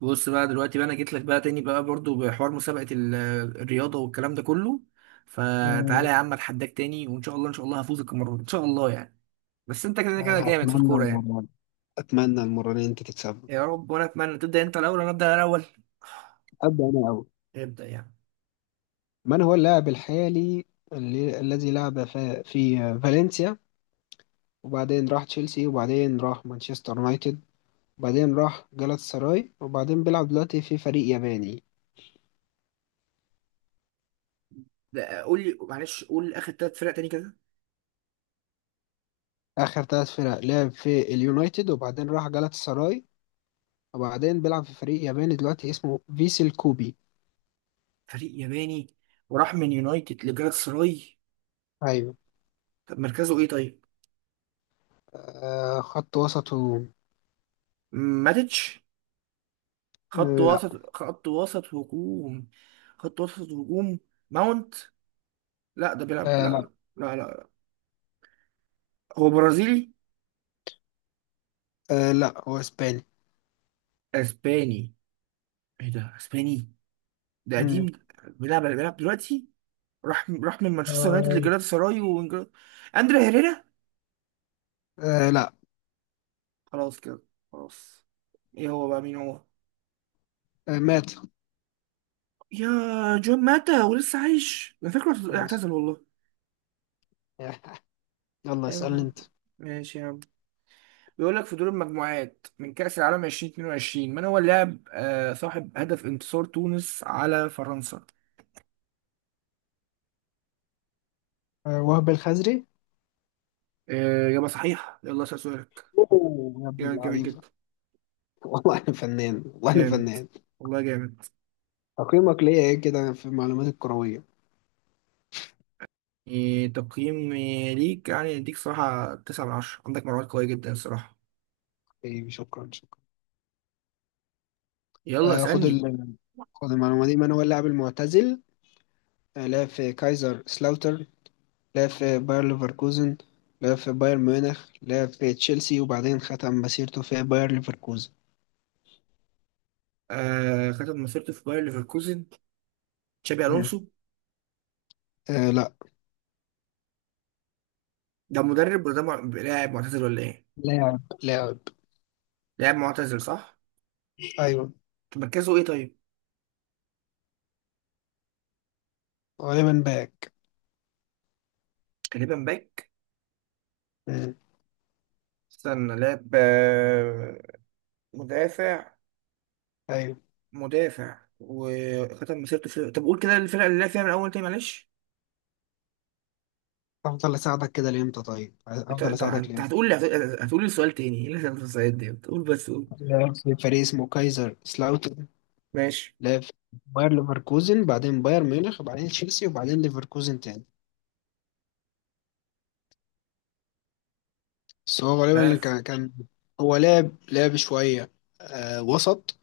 بص بقى، دلوقتي بقى انا جيت لك بقى تاني بقى برضو بحوار مسابقة الرياضة والكلام ده كله. فتعالى مم. يا عم، اتحداك تاني، وان شاء الله ان شاء الله هفوزك المرة دي ان شاء الله يعني. بس انت كده كده جامد في أتمنى الكورة يعني. المرة دي أتمنى المرة دي أنت تكسبه. يا رب، وانا اتمنى. تبدأ انت الاول ولا ابدأ انا الاول؟ أبدأ أنا أول. ابدأ يعني. من هو اللاعب الحالي الذي لعب في فالنسيا، وبعدين راح تشيلسي، وبعدين راح مانشستر يونايتد، وبعدين راح جالاتا سراي، وبعدين بيلعب دلوقتي في فريق ياباني؟ ده قول لي معلش، قول اخر ثلاث فرق تاني كده. آخر ثلاث فرق لعب في اليونايتد، وبعدين راح جالاتا سراي، وبعدين بيلعب في فريق ياباني دلوقتي اسمه فيسل كوبي. فريق ياباني. وراح من يونايتد لجالات سراي. أيوه. طب مركزه ايه طيب؟ خط وسطه. ماتيتش. لا. خط وسط هجوم. خط وسط هجوم. ماونت. لا، ده بيلعب، آه لا. لا لا لا لا. هو برازيلي. آه لا، هو إسباني. اسباني. ايه ده، اسباني؟ ده قديم مم. ده. بيلعب دلوقتي. راح من مانشستر يونايتد آه. لجلاتا سراي اندري هيريرا. آه لا. خلاص كده. خلاص. ايه هو بقى، مين هو؟ مات. يا، جون ماتا ولسه عايش؟ انا فاكره ماشي. اعتزل والله. يلا اسألني أيوة. انت. ماشي يا عم. بيقول لك، في دور المجموعات من كأس العالم 2022، من هو اللاعب صاحب هدف انتصار تونس على فرنسا؟ وهب الخزري. آه، إجابة صحيحة، يلا اسأل سؤالك. اوه يا ابن جامد، جامد اللعيبة! جدا. والله انا فنان، والله انا جامد. فنان. والله جامد. تقييمك ليا ايه كده في المعلومات الكروية؟ إيه تقييم إيه ليك يعني؟ اديك صراحة تسعة من عشرة، عندك معلومات قوية جدا الصراحة. طيب، شكرا شكرا. يلا آه خد اسألني. ال... خد المعلومة دي. من هو اللاعب المعتزل لعب في كايزر سلاوتر، لعب في باير ليفركوزن، لعب في بايرن ميونخ، لعب في تشيلسي، وبعدين ختم مسيرته في باير ليفركوزن؟ آه، ختم مسيرته في باير ليفركوزن. تشابي مم. ألونسو. آه لا. ده مدرب ولا ده لاعب معتزل ولا ايه؟ لاعب لاعب. لاعب معتزل، صح؟ ايوه. طب مركزه ايه طيب؟ غالبا باك. غالبا باك. مم. استنى، لاعب، مدافع. ايوه. مدافع، وختم مسيرته في... طب قول كده الفرقة اللي لعب فيها من أول تاني، معلش. افضل اساعدك كده لامتى؟ طيب، انت افضل انت اساعدك انت لامتى؟ هتقول لي. هتقول لي السؤال تاني. ايه اللي هتقول السؤال ده؟ قول بس، قول. في فريق اسمه كايزر سلاوتر، ماشي. لاف، باير ليفركوزن، بعدين باير ميونخ، بعدين تشيلسي، وبعدين ليفركوزن تاني. بس هو غالبا عارف. كان. هو لعب شوية. وسط،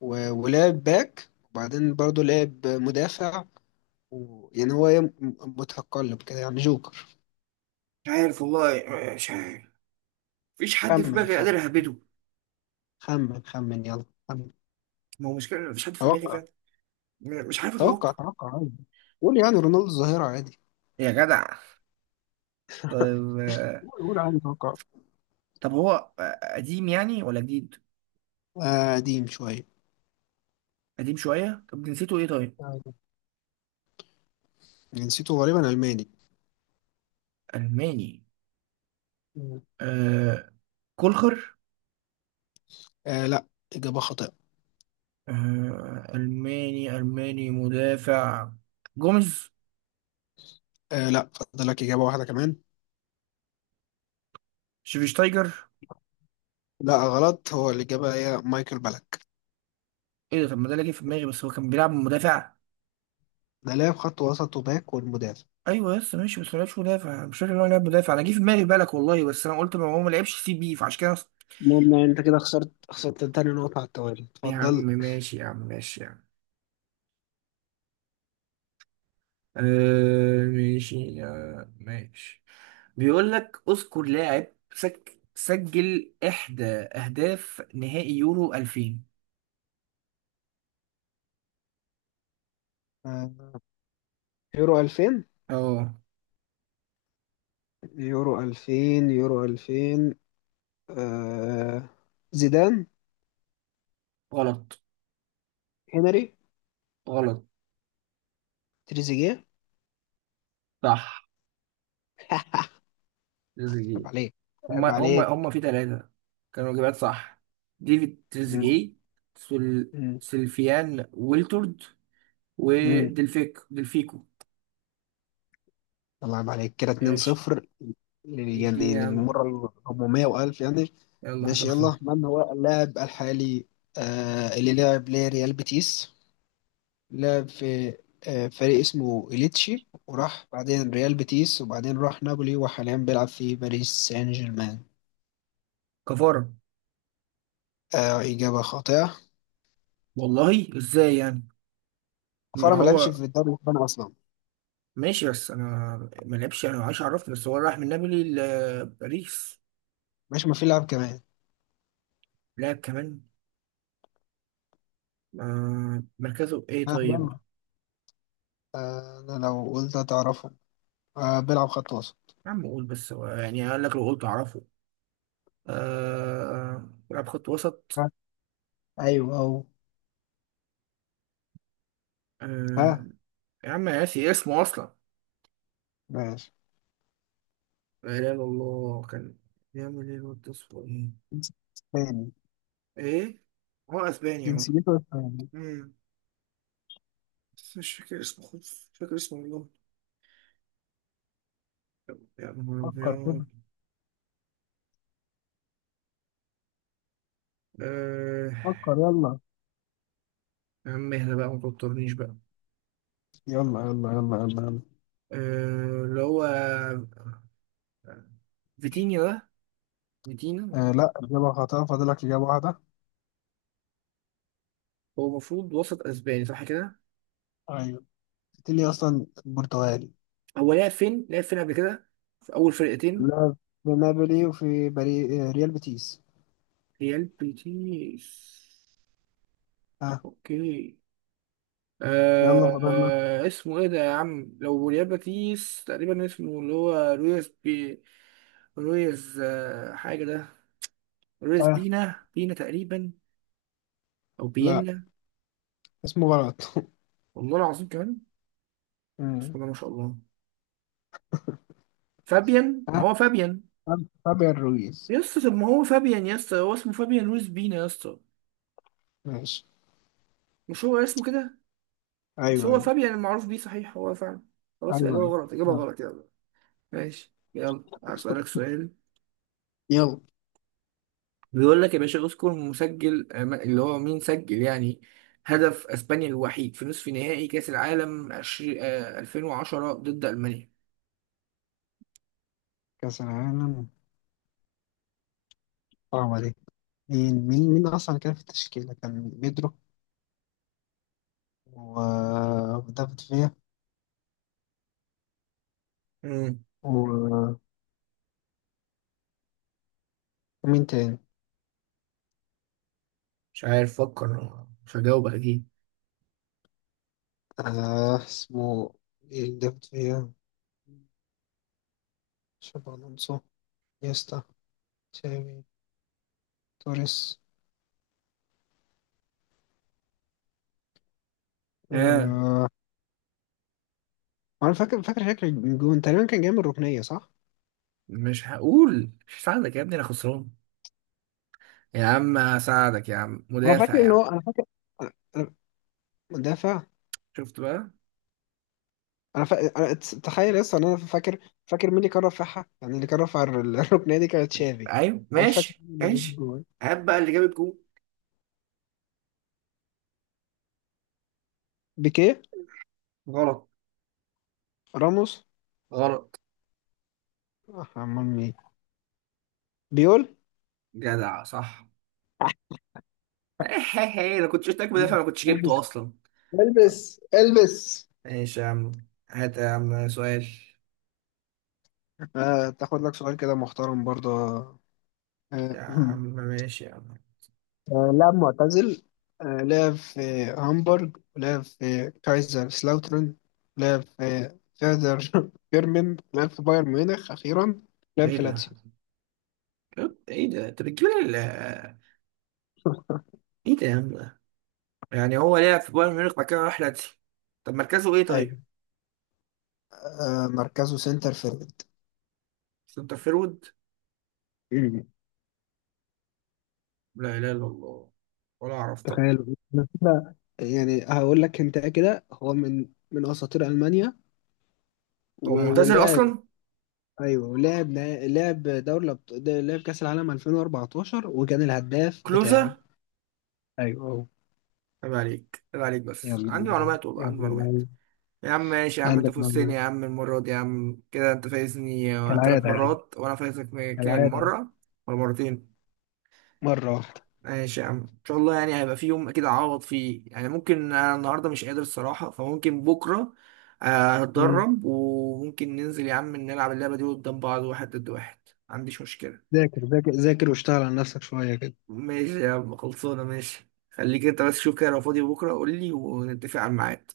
ولعب باك، وبعدين برضه لعب مدافع. و... يعني هو إيه، م- متقلب كده يعني جوكر. مش عارف والله، مش عارف. مفيش حد في خمن دماغي خمن، قادر اهبده. خمن خمن، يلا خمن. ما هو مشكلة إن مفيش حد في دماغي توقع. فعلا. مش عارف توقع اتوقع. توقع عادي. قول يعني رونالدو الظاهرة عادي. يا جدع. طيب. قول قول عادي، توقع. طب هو قديم يعني ولا جديد؟ قديم شوية. قديم شوية. طب جنسيته ايه طيب؟ أيوة. جنسيته غالبا ألماني. ألماني. مم. آه، كولخر. آه لا، إجابة خاطئة. آه، ألماني، ألماني مدافع. جوميز. آه لا، فاضل لك إجابة واحدة كمان. شفيشتايجر. لا غلط، هو الإجابة هي مايكل بالك. ايه ده؟ طب ما ده اللي جه في دماغي، بس هو كان بيلعب مدافع. ده لاعب خط وسط وباك والمدافع. ايوه يس ماشي. بس ما لعبش مدافع، مش فاكر ان هو لعب مدافع. انا جه في دماغي بالك والله، بس انا قلت ما هو ما لعبش سي بي فعشان كده. المهم يعني أنت كده خسرت تاني نقطة على التوالي. يا عم اتفضل. ماشي، يا عم ماشي يا عم. آه ماشي يا... ماشي. بيقول لك، اذكر لاعب سجل احدى اهداف نهائي يورو 2000. آه يورو 2000، اه. يورو 2000، يورو 2000. آه زيدان، غلط. هنري، غلط. تريزيجيه. صح، تريزيجيه. عيب عليك، عيب هما عليك. في ثلاثة. كانوا إجابات صح. ديفيد مم. تريزيجيه. مم. سلفيان ويلتورد. مم. ودلفيك دلفيكو. الله يبارك عليك كده، ماشي. 2-0. اديني يعني يا عم. للمرة ال 400 وألف يعني. يلا، حصل ماشي. يلا، خير. من هو اللاعب الحالي اللي لعب لريال بيتيس، لعب في فريق اسمه إليتشي، وراح بعدين ريال بيتيس، وبعدين راح نابولي، وحاليا بيلعب في باريس سان جيرمان؟ كفارة. إجابة خاطئة. والله ازاي يعني؟ ما كفارة، ما لعبش هو. في الدوري الإسباني أصلا. ماشي بس انا... ما لعبش، انا عايش، عرفني بس هو راح من نابولي لباريس. ماشي. ما في لاعب كمان؟ لعب كمان. آه، مركزه ايه ها، طيب؟ يلا. أنا لو قلت هتعرفه؟ بيلعب خط وسط. يا عم قول بس، هو يعني قال لك لو قلت اعرفه. آه، لعب خط وسط. ها. أيوه أهو. ها. آه. يا عم، أنا ناسي اسمه اصلا. ماشي. لا اله الا الله، كان بيعمل ايه الواد ده؟ اسمه ايه؟ تاني. ايه. هو اسباني اهو. جنسيته اسباني. مم. بس مش فاكر اسمه خالص، مش فاكر اسمه والله. يا نهار فكر ابيض. كده. آه. فكر، يلا. يا عم اهدى بقى، ما توترنيش بقى. يلا يلا يلا يلا يلا. اللي هو فيتينيا ده، فيتينيا. آه لا، إجابة خاطئة. فاضلك إجابة واحدة. هو المفروض وسط اسباني، صح كده؟ أيوة. تاني أصلا برتغالي. هو لعب فين، لعب فين قبل كده؟ في اول فرقتين. لعب في نابولي، وفي بري... آه، ريال بيتيس. ريال بيتيس. ها، اوكي. يلا فاضلنا. اسمه ايه ده يا عم؟ لو ريال بيتيس تقريبا اسمه اللي هو، رويز بي، رويز حاجه ده، رويز ها. بينا، بينا تقريبا. او لا، بينا. اسمه غلط. والله العظيم كمان. بسم مم. الله ما شاء الله. فابيان، ما ها. هو فابيان. فابيان رويز. يا اسطى طب ما هو فابيان يا اسطى، هو اسمه فابيان لويس بينا يا اسطى. ماشي. مش هو اسمه كده؟ مش أيوة هو أيوة، فابيان المعروف بيه، صحيح؟ هو فعلا. خلاص، أيوة الإجابة أيوة. غلط، إجابة يلا غلط، يلا. ماشي، يلا هسألك سؤال. يلا. بيقول لك يا باشا، اذكر مسجل اللي هو مين سجل يعني هدف اسبانيا الوحيد في نصف نهائي كأس العالم 20 آه، 2010 ضد ألمانيا. كأس العالم، صعبة دي. مين أصلا كان في التشكيلة؟ كان بيدرو، ودافيد فيا، مم. و ومين تاني؟ مش عارف، فكر. مش هجاوب اكيد. اسمه إيه؟ اللي دافد فيها، شابي ألونسو، نيستا، تشافي، توريس. اه. آه. أنا فاكر فاكر شكل الجون تقريبا كان جاي من الركنية، صح؟ مش هقول، مش هساعدك يا ابني، انا خسران. يا عم هساعدك يا عم، مدافع يا عم. أنا فاكر. أنا أنا- مدافع. شفت بقى. أنا, فا... أنا ت- تخيل لسه إن أنا فاكر. فاكر مين اللي كان رافعها، يعني اللي كان رافع الركنية دي، كانت تشافي. ايوه، أنا مش فاكر ماشي مين اللي جاب ماشي. الجون. هات بقى اللي جاب الجون. بيكيه. غلط. راموس. غلط. آه، أمال مين؟ بيول. جدع، صح. انا كنت شفتك مدافع، ما كنتش البس جبته اصلا. طب، البس البس. ماشي يا عم. هات يا عم سؤال. آه، تاخد لك سؤال كده محترم برضه. يا آه، عم ماشي يا عم. آه، لاعب معتزل. آه، لعب في هامبورغ، لعب في كايزر سلاوترن، لعب في فيردر بيرمن، لعب في بايرن ميونخ أخيرا، لعب ايه في ده؟ لاتسيو. ايه ده انت بتجيب لي ايه ده يا عم ده؟ يعني هو لعب في بايرن ميونخ بعد كده راح لاتسيو. طب مركزه ايه أيوة. طيب؟ آه، مركزه سنتر فيرد. سنتر فيرود. مم. لا اله الا الله. ولا اعرف طبعا. تخيل. أنا كده يعني هقول لك انت كده هو من اساطير المانيا. هو معتزل ولعب. اصلا؟ ايوه، ولعب نا- لعب دوري الأبط- ده- لعب كاس العالم 2014، وكان الهداف بتاعه. كلوزا. ايوه أهو. عيب عليك، عيب عليك، يلا بس عندي اللعيب، معلومات والله، عندي يلا معلومات. اللعيب. يا عم ماشي يا عم، انت عندك فزتني معلومات، يا عم المرة دي يا عم، كده انت فايزني ثلاث كالعادة يعني. مرات وانا فايزك كام كالعادة. مرة؟ ولا مرتين؟ مرة واحدة. ماشي يا عم، ان شاء الله يعني هيبقى في يوم اكيد اعوض فيه يعني، ممكن انا النهاردة مش قادر الصراحة، فممكن بكرة آه، مم. هتدرب، وممكن ننزل يا عم نلعب اللعبة دي قدام بعض واحد ضد واحد. ما عنديش مشكلة. ذاكر ذاكر ذاكر، واشتغل على نفسك شوية كده. ماشي يا عم، خلصانة، ماشي، خليك انت بس شوف كده لو فاضي بكرة قول لي ونتفق على الميعاد.